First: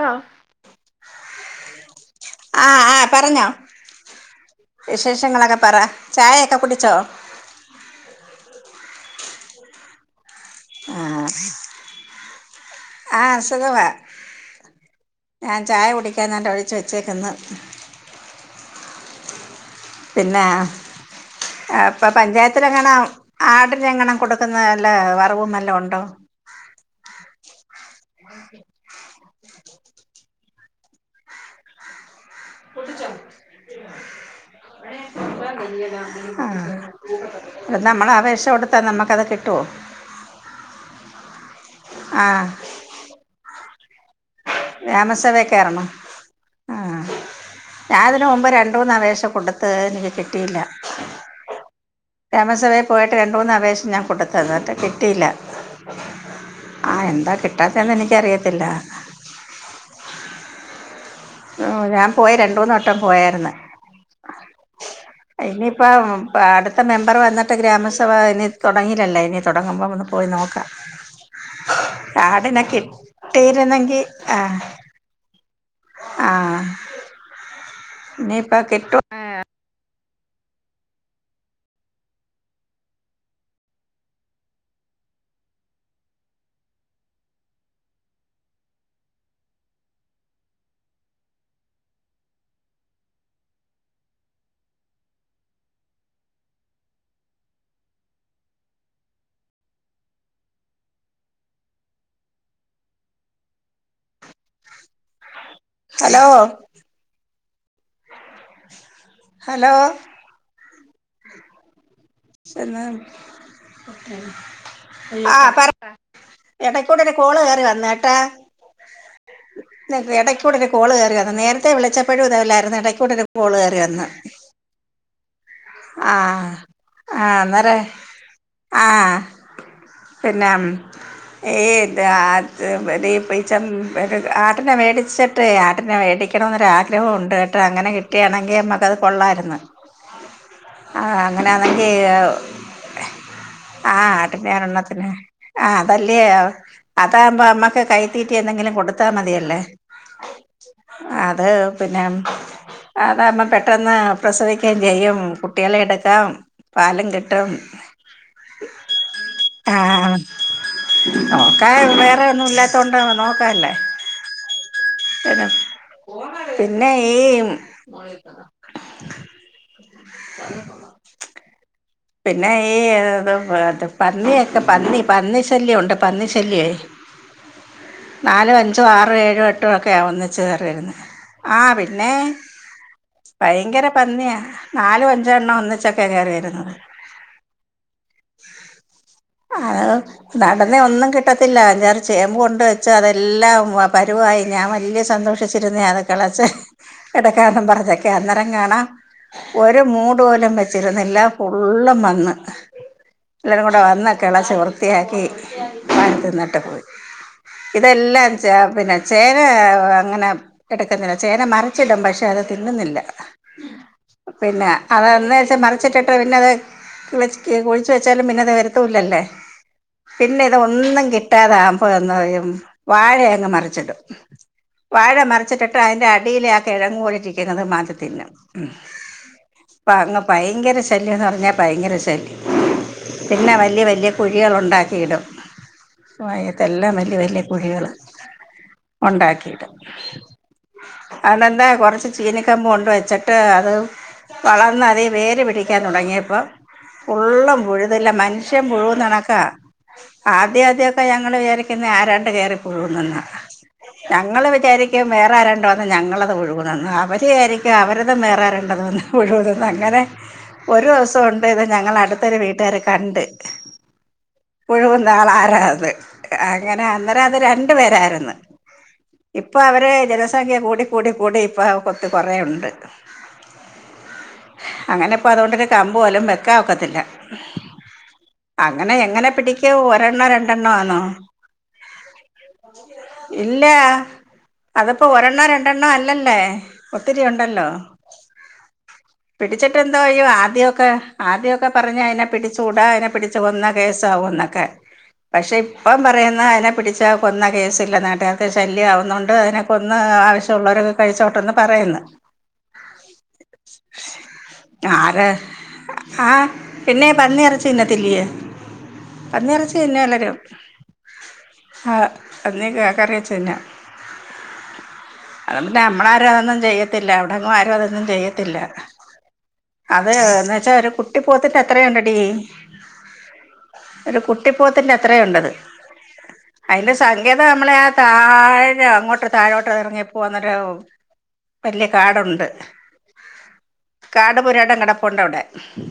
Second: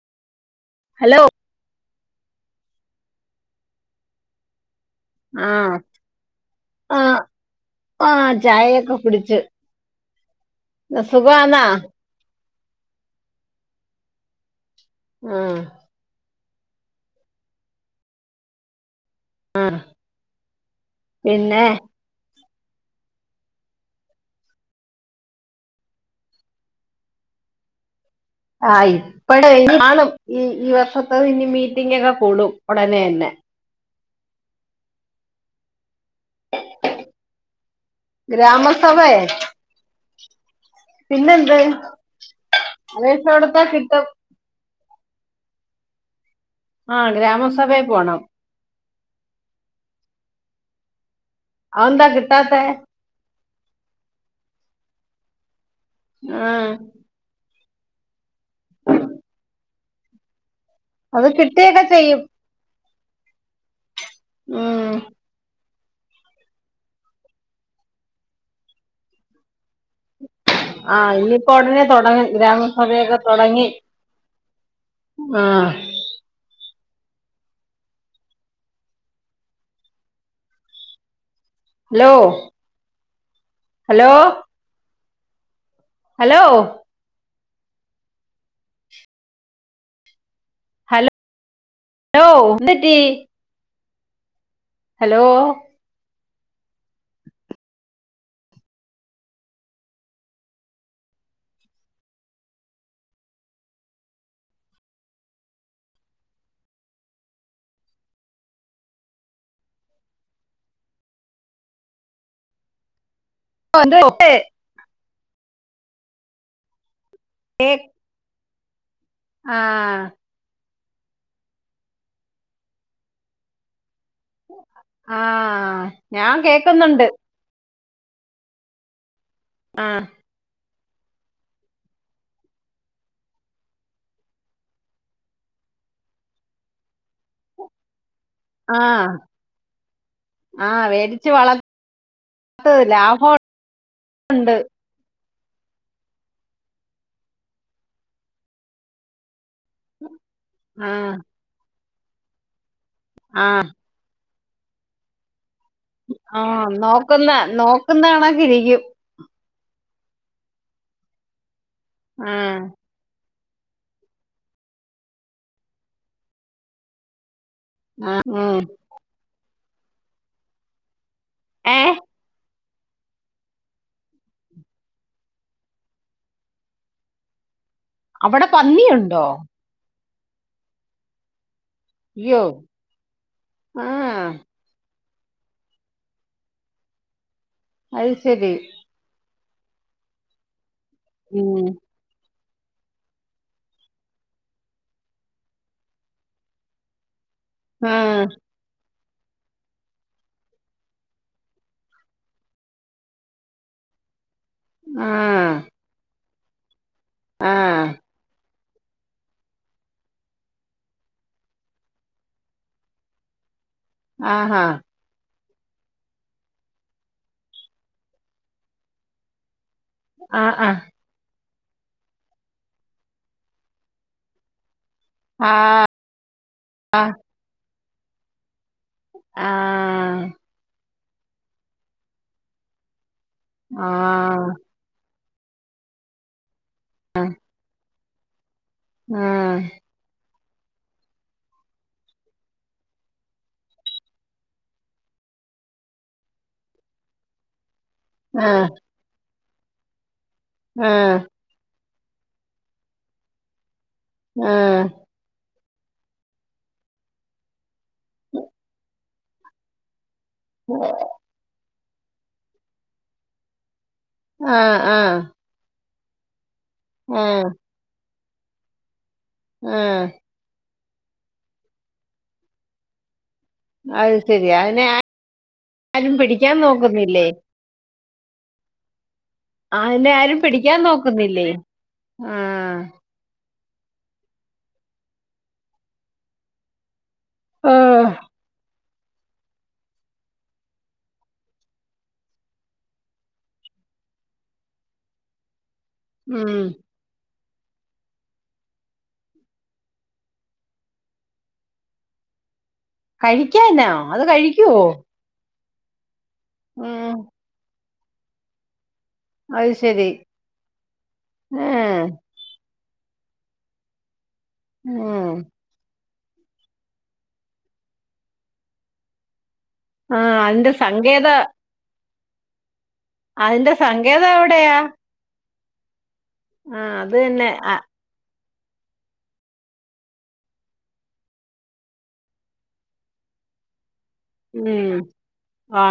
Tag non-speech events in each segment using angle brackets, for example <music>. ആഹ് hello ആഹ് ആഹ് പറഞ്ഞോ വിശേഷങ്ങളൊക്കെ പറ ആഹ് ചായ ഒക്കെ കുടിച്ചോ? ആഹ് ആഹ് ചായ ഒക്കെ കുട്ടിച്ചു ഇ ആഹ് സുഖാന്നാ ആഹ് സുഖവാ ആഹ് ഞാൻ ചായ കുടിക്കാൻ ന്നട്ട ഒഴിച്ചു വെച്ചേക്ക്ന്ന് ആഹ് പിന്നെ പിന്നെ ഇപ്പ പഞ്ചായത്തിലെങ്ങന ആടിനെ എങ്ങണം കൊടുക്കുന്നെ വല്ല വറവും വല്വം ഉണ്ടോ ആഹ് ഇപ്പടെ കാണും. ഈ ഈ വർഷത്ത ഇനി മീറ്റിംങ്ങ് ഒക്കെ കൂടും <unintelligible> ഉടനെ തന്നെ അഹ് നമ്മളെ ആവേശം കൊടുത്താ ഗ്രാമസഭയെ നമുക്കത് കിട്ടോ പിന്നെന്ത് ആഹ് വേഷോടത്താ കിട്ടും. ഗ്രാമ സഭേകേറണം. ആഹ് ഗ്രാമസഭേ ഞാൻ പോണം ഇതിന് മുമ്പ് രണ്ട് മൂന്ന് അപേശ കൊടുത് അത് എനിക്ക് കിട്ടിയില്ല അഎന്താ ഗ്രാമസഭേ പോയിട്ട് രണ്ട് മൂന്ന് അപേശം ഞാൻ കൊടുത്ത എന്ന്ട്ട് കിട്ടിയില്ല. ആഹ്. ആ എന്താ കിട്ടാത്തന്ന് എനിക്കറിയത്തില്ല.. അത് ഓ കിട്ടിയൊക്കെ ഞാൻ ചെയ്യും പോയ രണ്ട് മൂന്നട്ടം പോയാര്ന്ന്. ഉം ഇനിയിപ്പോം പ്പ അടുത്ത മെമ്പർ വന്നിട്ട് ഗ്രാമസഭ ഇനി തൊടങ്ങിയിലല്ലേ ഇനി തൊടങ്ങുമ്പോള്ളു.. ആഹ് ഇനിയിപ്പോ ഒടനെ തൊടങ്ങും കാർഡിനെ ഗ്രാമസഭയൊക്കെ തൊടങ്ങി. കിട്ടിയിരുന്നെങ്കിൽ ആഹ് ആഹ് ഇനിയിപ്പ കിട്ടു. ലോ. ഹലോ. ഹലോഹ്. ഹലൊ ലോ എന്ത്റ്റി.. ഹലോ. ഹലോ. ഹലോ. എന്ത് കേ ആ പർ എടക്. ഇപ്പൊടനെ. കോള് കേറി വന്ന്ട്ടാ. ആഹ് എടയ്ക്കൂടെകെ. കോള് കേറി വര്ന്ന് നേരത്തെ വിളിച്ചപ്പോഴും ഇതെല്ലായിരുന്നു. എടയ്ക്കൂടെകെ കോള് കേറി വന്ന്. ആഹ് ഞാൻ കേക്ക്ന്നുണ്ട്.. ആ. അന്നേരേ. ആഹ്.. ആഹ് പിന്നെ ഉം ഏയ്ത്. ആ. ആത്. വടിം പെ ച്ചം ആട്ടിനെ മേടിച്ച്. ട്ടേ. ആട്ടിനെ മേടിക്കണമെന്നൊരുരാഗ്രഹോണ്ട് കേട്ട അങ്ങനെ കിട്ടിയാണെങ്കി നമക്കത് ആഹ് കൊള്ളാര്ന്നു.. ആഹ്. വേടിച്ച് വളർത്ത് അങ്ങനാന്നെങ്കി ഹെവു. ലാഭമുണ്ട് ആഹ് ആട്ടിനാ ഇള്ളത്.. ആഹ് അതെല്ലേ ആ. അതാവുമ്പോ അമ്മക്ക് കൈത്തീറ്റി എന്തെങ്കിലും കൊടുത്താ മതിയല്ലേ. ആഹ് അത്. പിന്നേം. അതാവുമെ ആഹ് പെട്ടന്ന്. പ്രസവിക്കയും ചെയ്യും കുട്ട്യേളെ എട. ആഹ്. നോക്ക്ന്ന നോക്കുന്നണകിരിക്യും.. ആഹ് നോക്കാ വേറെ ഒന്നും ആഹ് ഇല്ലാത്തോണ്ട നോക്കാല്ലേ. പിന്നെ ഈമ്.. ആഹ് ഹു. വാങ്ങിയ കൊള്ള.. എ. പിന്നെ ഈ ഇത്. മറ്റ്. പന്നിയൊക്കെ പന്നി പന്നിശല്യം ഉണ്ട് പന്നിശല്യേ. അവിടെ നാലോ. അഞ്ചോ. ആറോ. പന്നിയുണ്ടോ ഏഴൊ. എട്ട്. ട്ടൊക്കെയ ഒന്നിച്ച് കേറിരുന്നേ. ആപി. പിന്നെയെ. അയ്യോ ബയങ്കര ആഹ് പന്നിയാ. നാലോ അഞ്ചോ. എണ്ണം ഒന്നിച്ചക്കെ കേറി വരുന്നത്.. അഹ്. ശരി.. അഹ്. നടന്ന ഒന്നും കിട്ടത്തില്ല ഉം അഞ്ചാറ് ചേബുണ്ട്.. ചെ. അതെല്ലാം പരുവായി ഞാൻ വല്ല്യ സന്തോഷിച്ചിരുന്നേ അതകളച്ച്. ഇിടക്കണും പറച്ചൊക്കെ ആഹ് അന്നേരം കാണാം ഒരു മൂട് വൊലും വെച്ചിരുന്നില്ല. ഫുള്ളും വന്ന് എല്ലാകുടെ വന്ന കിളച്ച് വൃത്തിയാക്കി.. ആഹ് പല. ന്നട്ട് പോയി ആഹ് ഇതെല്ലാം.. ചേ പിന്നെ ചേന അങ്ങനെ എടുക്കുന്നില്ല ചേന മറിച്ചിടും. പഷേ അത് തിന്നുന്നില്ല. ആഹാ പിന്നെ അതന്നച്ച മറിച്ചിട്ട്. പിന്നത്. തുടച്. കിഴി. കുയിച്ച് വെച്ചാലും പിന്നെത് വരുത്തുല്ലല്ലേ.. പിന്നെ ഇത്. ആഹ് ഒന്നും കിട്ടാതാവുമ്പോഴൊയ്യുന്നു വാഴ അങ്ങ് മറിച്ചിടും.. വാഴ മറച്ചിട്ടിട്ട് ആഹ് അതിന്റെ അടിയിലേ ആകിഴങ്ങൊലിരികുന്നത്. മാന്തിതിന്നും.. ഹും. ആഹ് പ്പ അങ്‌ പയങ്കര ശല്യന്ന് പറഞ്ഞാ ഭയങ്കര ശല്യം.. പിന്നെ വല്ല്യ ആഹ് വല്ല്യ ആഹ് കുഴികള് ഉണ്ടാകിയിടും.. വയതെല്ലാം വല്ല്യ വല്യ കുഴികള് ആഹ് ഉണ്ടാക്കിടും... അതെന്താ കൊർച്ച് ചീനകമ്പ് കൊണ്ട് വെച്ച്ട്ട് അത്. വളർന്നലെ വേര് പിടിക് ക്കാൻ തുടങ്ങിയപ്പോ ഫുള്ളും പുഴുതില്ല ആഹ് മനുഷ്യൻ പുഴുവന്ന്ണക്കാ. ആദ്യ ആ ആദ്യക്കെ ഞങ്ങള് വിചാരിക്കുന്നെ ആരാണ്ട് കേയറിപ്പോവ്ന്നെന്നാ. ഞങ്ങള് ആ വിചാരിക്കും വേറെ ആരണ്ടോന്ന് ഞങ്ങളത് ഒഴുകുന്നെന്ന് അവര് വിയാരിക്. ആഹ് അവരത് മിറാറുണ്ടത് വന്നപ്പോഴും തന്ന് അങ്ങനെ ഒരോസംണ്ട്. ട്ട് ഇത് ഞങ്ങളട്ത്തൊരു വീട്ടുകാര് കണ്ട് ആ ആ മുഴുവൻ ന്നാളാരാത്? ആഹ് അങ്ങനെ ആ അന്നേരത് രണ്ട് പേരാര്ന്ന് ആ ഇപ്പൊവര് ജനസ് താക്കെ കൂടി കൂടി കൂടി ഇപ്പോ കൊത്ത് കൊറേ ഉണ്ട്. അയ്ശെരി അയ്നെ നാൻ. പറോട്ടന്റെ കമ്പ്പോലും വെക്ക ഒക്കത്തില്ല അങ്ങനെ എങ്ങനെ പിടിക് അയിനെ ആരും പിടിക്കാൻ നോക്കുന്നില്ലേ ആഹ്. ഇല്ല അത്പ്പോ ഒരെണ്ണ രണ്ടെണ്ണ അല്ലല്ലേ. ഒത്തിരി ഒണ്ടല്ലോ ഓ പിടിച്ചിട്ടെന്ത്--‌ ന്തോയ്യും ആദ്യക്കെ ആദ്യക്കെ പറഞ്ഞ് അയിനെ പിടിചൂടാ അയിനെ പിടിച്ച് കൊന്ന കേസാവുംന്നൊക്കെ. പഷെ ഇപ്പം പറയുന്നെ ഉം അയിനെ പിടിച്ച. കൊന്ന കേസില്ല നാട്ടുകാർക്ക് ശല്യംമാവുന്നുണ്ട് അതിനെ കൊന്ന് ആവശ്യമുള്ളവരൊക്കെ കഴിച്ചോട്ടന്ന് പറയുന്ന്. കഴിക്കനൊ അത് കഴി ആര ആഹ് പിന്നെ ഉം പന്നിയിറച്ചി തിന്നത്തില്ലെയ്. അത് പന്നിയിറച്ചി ശരി തിന്യല്ലരും ആ ആഹ്. പന്നിയൊക്കെ കറിയച്ചിനാ. ഉം. അയും പിന്നെ നമ്മളാരും അതൊന്നും ചെയ്യത്തില്ല അവടെങ്ങും ആരും അതൊന്നും ചെയ്യത്തില്ല. അത് ആ എന്ന് അതിന്റെ വെച്ചാ ഒരു കുട്ടി സങ്കേത പോത്തിന്റെത്ത് ത്രയുണ്ട്ടീ അതിന്റെ ഒരു സങ്കേതം എവിടെയാ കുട്ടിപ്പോത്തിന്റെ അത്രയുണ്ടത്. ആ അയിന്റെ അത് സങ്കേതം തന്നെ അമ്മളെ ആ ആഹ്. താഴെ അങ്ങോട്ട് താഴോട്ട് ഇറങ്ങിപ്പോന്നൊരു വല്ല്യകാടുണ്ട്. കാട്പൊരാട് ഉം കെടപ്പണ്ടവിടെ. ആ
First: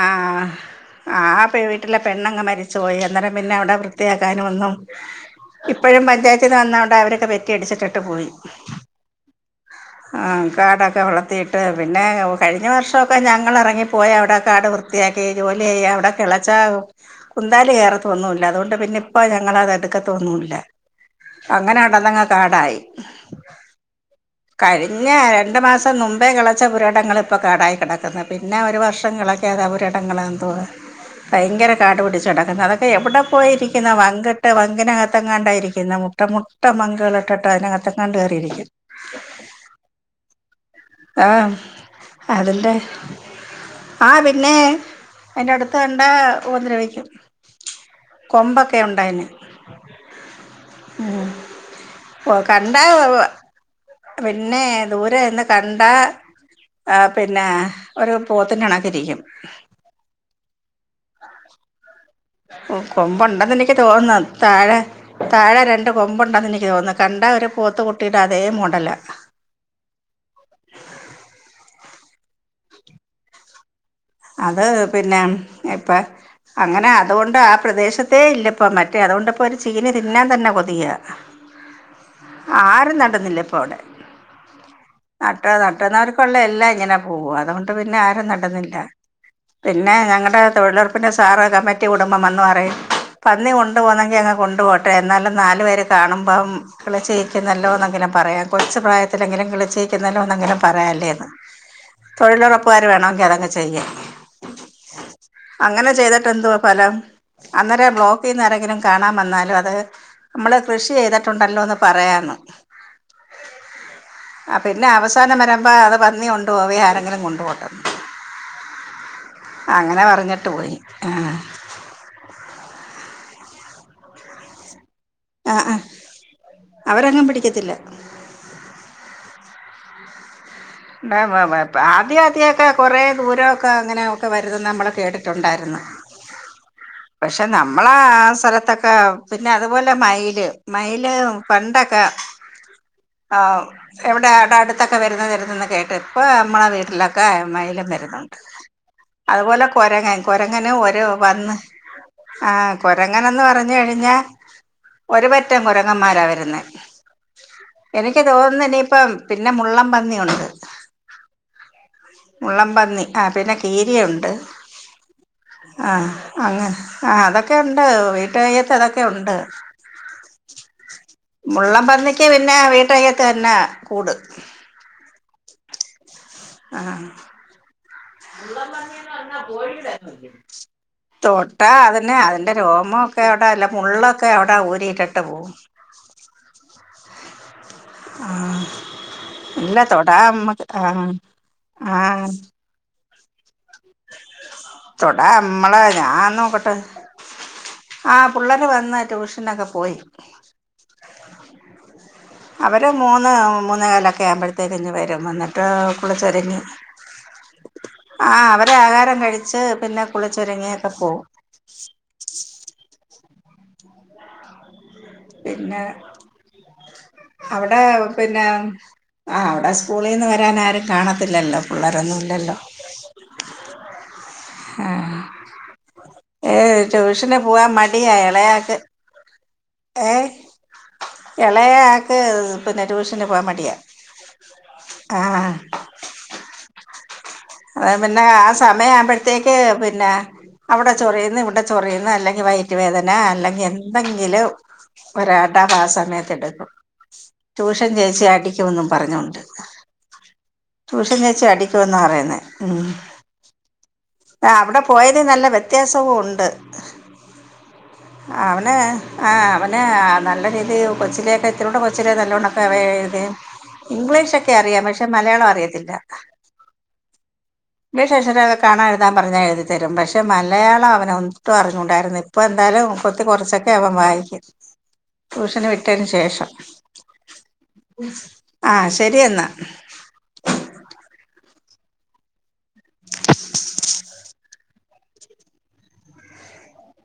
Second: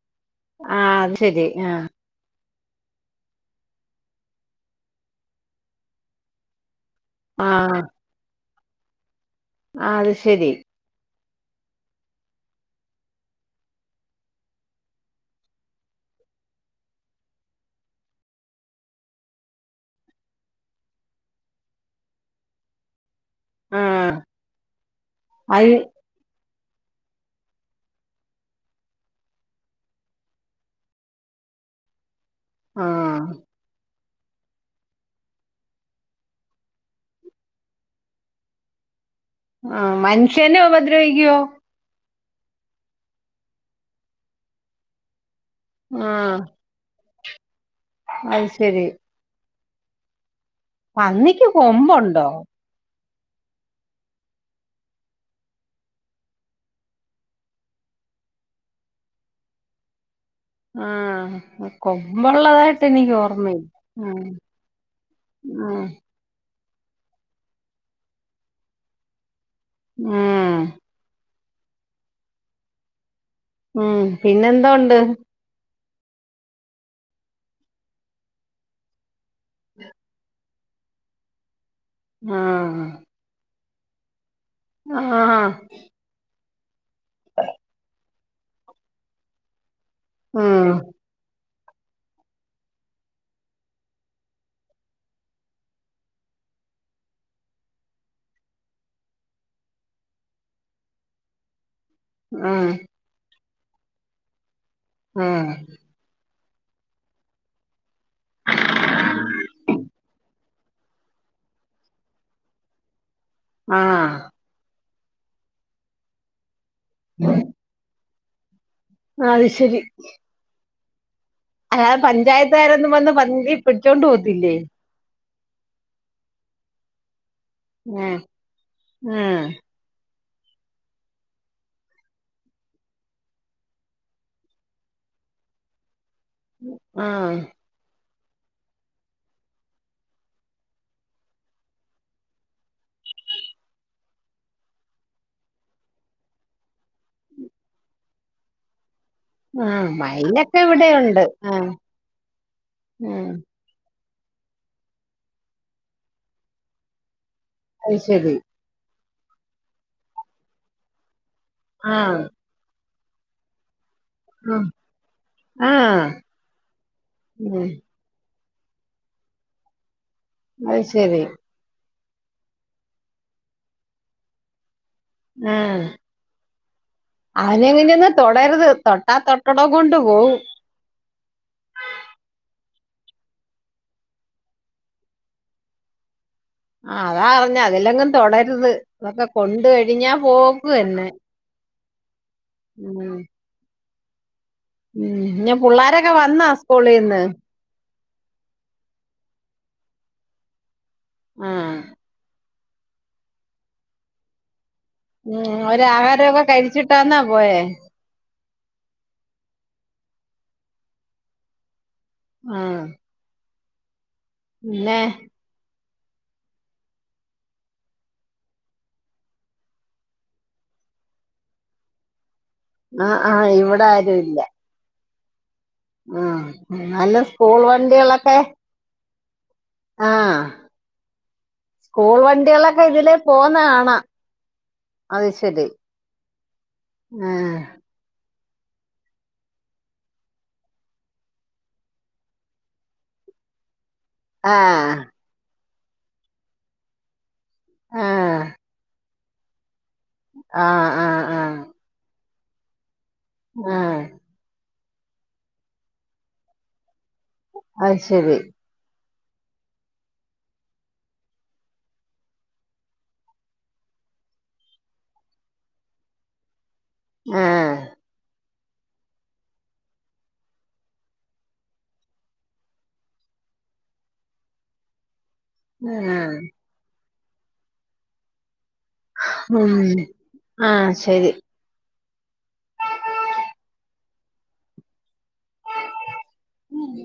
ആഹ് ആ അത് ആഹ് ശരി ആ പെവീട്ടിലെ. പെണ്ണങ്ങ് മരിച്ചു പോയി അന്നേരം പിന്നെ അവ്ടെ വൃത്തിയാക്കാനൊന്നും. ഇപ്പഴും പഞ്ചായത്തിന്ന് വന്നാണ്ട് അവരൊക്കെ ആ പെറ്റി അടിച്ചിട്ടിട്ട് പോയി. ആ, അത് ആഹ് ശരി കാടാക്കെ വളളം. ട്ട് പിന്നെ കഴിഞ്ഞ വർഷൊക്കെ ഞങ്ങളെറങ്ങിപ്പോയി അവ്ടെ കാട് വൃത്തിയാക്കി ജോലി ചെയ്യ അവ്ടെ. തിളച്ച കുന്താല കേയറത്തൊന്നുല്ല അതുകൊണ്ട് പിന്നെ ഇപ്പ ഞങ്ങളത് എടുക്കത്തൊന്നുല്ല. അങ്ങനെ കെണ്ടന്നങ്ങ് കാടായി ആ കഴിഞ്ഞ രണ്ട് അത് മാസം ന്നും. ഇപേ കെളച്ച പുരടങ്ങൾ ഇപ്പോ കാടായി കെടക്കുന്നെ പിന്നെ ഒരു വർഷം കിളക്കാതെ പുരടങ്ങൾ എന്തുവാ. ഭയങ്കര കാടുപിടച്ച് കെടക്കുന്നെ അതൊക്കെ എവിടെ ആ പോയിരിക്കുന്ന വങ്ക. മുട്ട് വങ്കിനഗത്തെണ്ടായിരിക്കുന്നെ മുട്ട മുട്ട മങ്കഗൾ ഇട്ടട്ട് അതിനകത്തങ്ങാണ്ട് കേറിയിരിക്കുന്നു. ആഹ് മനുഷ്യനൊവൻ ആഹ് അതിന്റെ ആഹ് പിന്നെ അയിന്റെട്ത്ത്. കണ്ടാ ആഹ് ഉപദ്രവിക്കും അത് കൊമ്പൊക്കെ ശരി ഉണ്ടയിന്. ഉം പന്നിക്ക് കൊമ്പുണ്ടോ ഒഹ് കണ്ടാവ്വ. പിന്നെ ദൂരെനിന്ന് കണ്ടാ. ആഹ് പിന്നെ ഒരു പോത്തിന്കണക്കിരിക്കും. ആഹ്. കൊമ്പ്ഹ്. കൊമ്പു ഉണ്ടെന്ന് എനിക്ക് തോന്ന്ന്നെ താഴെതാഴെ ആഹ് രണ്ട് കൊ മ്പുണ്ടെന്ന് എനിക്ക് തോന്നുന്നെകണ്ടാ ഒരു പോത്ത് കുട്ടിയുടെ അതേ മോഡല. ഉം ഉം പിന്നെന്തോ ഉണ്ട്? എപ്പ അങ്ങന അതോണ്ടാ ആ പ്രദേശത്തേ ഇല്ലപ്പം മറ്റേ അതുകൊണ്ട- പ്പൊരു ചീന തിന്നാൻ തന്നെ കൊതിയ ആഹ് ആരും നടന്നില്ല ഇപ്പൊ അവിടെ. ആഹ് നട്ടോ നട്ടൊന്നവർക്കൊള്ള എല്ലാം ഇങ്ങന പോവും അതുകൊണ്ട് പിന്നെ ആരും നട്ന്നില്ല പിന്നെ ഞങ്ങൾടെ ഉം തൊഴിലൊർപ്പിന്റെ സാറ് കമ്മിറ്റികൂടുബം വന്ന് പറയും പന്നി കൊണ്ടു പോന്നെങ്കി അങ്ങ് കൊണ്ടു പോട്ടെ. ന്നാലും നാലു പേര് കാണുമ്പം. കിളിച്ചിയ്ക്ക്ന്നല്ലോ എന്നെങ്കിലും പറയാം കൊച്ച് പ്രായത്തിലെങ്കിലും കിളിച്ചിയിക്കുന്നല്ലോന്നെങ്കിലും പറയാല്ലേന്ന്. ഉം തൊഴിലൊറപ്പുകാര് വേണോങ്കി അതങ്ങ് ചെയ്യും. ഉം അങ്ങനെ ചെയ്തിട്ട് എന്തുവാ ഭലം. അന്നേരം ബ്ലോക്- റ്റിന്ന് ആരെങ്കിലും കാണാൻ വന്നാലും അത് നമ്മള് കൃഷി ചെയ്തിട്ടുണ്ടല്ലോന്ന് പറയാന്ന്. ആഹ് ആ പിന്നെ അവസാനം വരമ്പാ അത് പന്നി കൊണ്ടുപോവേം ആരെങ്കിലും കൊണ്ടുപോട്ടന്ന്. അത് ശരി അങ്ങനെ പറഞ്ഞിട്ട് പോയി ആഹ് അല്ലാതെ പഞ്ചായത്തുകാരൊന്നും വന്ന് പന്നിയെ പിടിച്ചോണ്ട് പോത്തില്ലേ? ആ ആഹ് അവരങ്ങും പിടിക്കത്തി- ങേ ഉംഹ് ആദ്യ ആദ്യോക്കെ കൊറേ ദൂരൊക്ക അങ്ങനൊക്കെ വര്ന്നെന്ന് നമ്മള് കേട്ടിട്ടൊണ്ടാര്ന്ന്. ആഹ് പഷെ നം- മ്മളാസ്ഥലത്തൊക്ക പിന്ന അതുപോലെ മയില് മയില് പണ്ടെക്ക. ആ എവിടെ ആടെ അടുത്തൊക്കെ വരുന്ന് വരുന്നൊക്- ക്കെ കേട്ട് ഇപ്പ നമ്മള വീട്ടിലൊക്കെ മയിലും വരുന്നൊണ്ട്. അതുപോലെ ആഹ് കൊരങ്ങൻ മയിലൊക്കെ കൊരങ്ങന് ഒരു ഇവിടെയുണ്ട് വന്ന് ആഹ് ആ ആഹ് കൊരങ്ങനന്ന് പറ- ഞ്ഞഴിഞ്ഞാ ഒരുപറ്റം കുരങ്ങന്മാരാ വര്ന്നേ. അത് എനിക്ക് ശരി തോന്ന്ന്നിപ്പം പിന്നെ മുള്ളം പന്നിയൊണ്ട്. ആ മുള്ളം പന്നി ആ പിന്നെ കീരിയൊ- ണ്ട്. ആഹ് ആഹ് ആഹ് ഉം അതൊക്കയൊണ്ട്. <unintelligible> യത്തതൊക്കെയൊണ്ട്. അത് ശരി മുള്ളം പന്നിക്ക് പിന്നെ വീട്ടകത്ത് തന്നാ കൂട്. ഉംഹ് ആഹ് ആനെങ്ങനാന്ന്? മുള്ളം പന്നിന്ന് വന്നാ പോവും <unintelligible> തൊട്ടാ അതിന് അതിന്റെ രോമൊക്കവിട അല്ല മുള്ളൊക്കെ അവിടെ ഊരി ഇട്ടട്ട് പോവും. ആ അതാർഞ്ഞ അതിലെങ്ങും തൊടര്ത് അതൊക്കെ കൊണ്ടഴിഞ്ഞാ പോക്ന്നേ. ആഹ് ഉംഹ് തൊടാ പിന്നെ ഞമ്മ്ളെ പുള്ളാരൊക്കെ ഞാൻ വന്നാ നോക്കട്ടെ സ്കൂളീന്ന് ആ പിള്ളര് വന്ന് ട്യൂഷനൊക്ക പോയി. ആഹ് അവര് മൂന്ന് മൂനേകാലൊക്കെ ആവുമ്പോഴ്ത്തേക്ക് ഇങ് വരും. ഉം വന്നിട്ട് അവര് ആഹാരമൊക്കെ കുളിച്ചൊര്ങ്ങി. കഴിച്ചിട്ടാന്നാ പോയേ ആ അവര് ആഹാരം കഴിച്ച് പിന്നെ കുളിച്ചൊരങ്ങിയൊക്കെ പോവും. ആഹ് പിന്നെ പിന്നേ അവ്ടേ പിന്നേ ആ അവിടെ സ്കൂളീന്ന് വരാൻ ആരും കാണത്തില്ലല്ലോ പിള്ളേരൊന്നുല്ലല്ലോ ആ ആ ഇവിടെ ആരു ഇല്ല ആ ആഹ് ഏ എന്നാലും ട്യൂഷന് സ്കൂൾ പോവാൻ മടിയാ വണ്ടികളൊക്കെ എളയാക്ക് ഏയ് ആഹ് എളയ സ്കൂൾ ആക്ക് വണ്ടികളൊക്കെ പിന്നെ ഇതിലേ ടൂഷന് പോവാൻ പോന്ന മടിയാ കാണാം അത് ആഹ് ശരി ആഹ് പിന്നെ ആ സമയം ആവുമ്പോഴത്തേക്ക് പിന്നെ അവിടെ ചൊറിയ്ന്ന് ഇവിടെ ചൊറിയ്ന്ന് അല്ലെങ്കി വയറ്റ് വേദന അല്ലെങ്കിൽ എന്തെങ്കിലും ആഹ് ഒരടവാ ആ സമയത്ത് എടുക്കും ട്യൂഷൻ ചേച്ചി ആഹ് അടിക്കുന്നും പറഞ്ഞോണ്ട് ആഹ് ട്യൂഷൻ ആഹ് ചേച്ചി ആഹ് അടിക്കുന്ന പറയുന്നേ ഉം ആഹ് ആ അവിടെ പോയത് നല്ല വ്യത്യാസവും ഉണ്ട് അത് ശരി ന് ആ അവന് നല്ല രീതി കൊച്ചിലേക്കെ എത്തിരൂടെ കൊച്ചില് നല്ലോണ്ണക്കെ അവ ഇത് ഇംഗ്ലീഷൊക്കെ അറിയാം പക്ഷെ മലയാളം അറിയത്തില്ല ആഹ് ഇംഗ്ലീഷ് അക്ഷരങ്ങളൊകെ കാണാൻ എഴുതാൻ പറഞ്ഞാൽ എഴുതിത്തരും പക്ഷേ മലയാളം അവനെ ഒട്ടും അറിഞ്ഞൂടായിരുന്നു ഇപ്പോൾ എന്തായാലും കുത്തി കുറച്ചൊക്കെ അവൻ വായിക്കും ട്യൂഷന് വിട്ടതിന് ആഹ് ശേഷം ആഹ് ഉം ആഹ് ശരി ഉം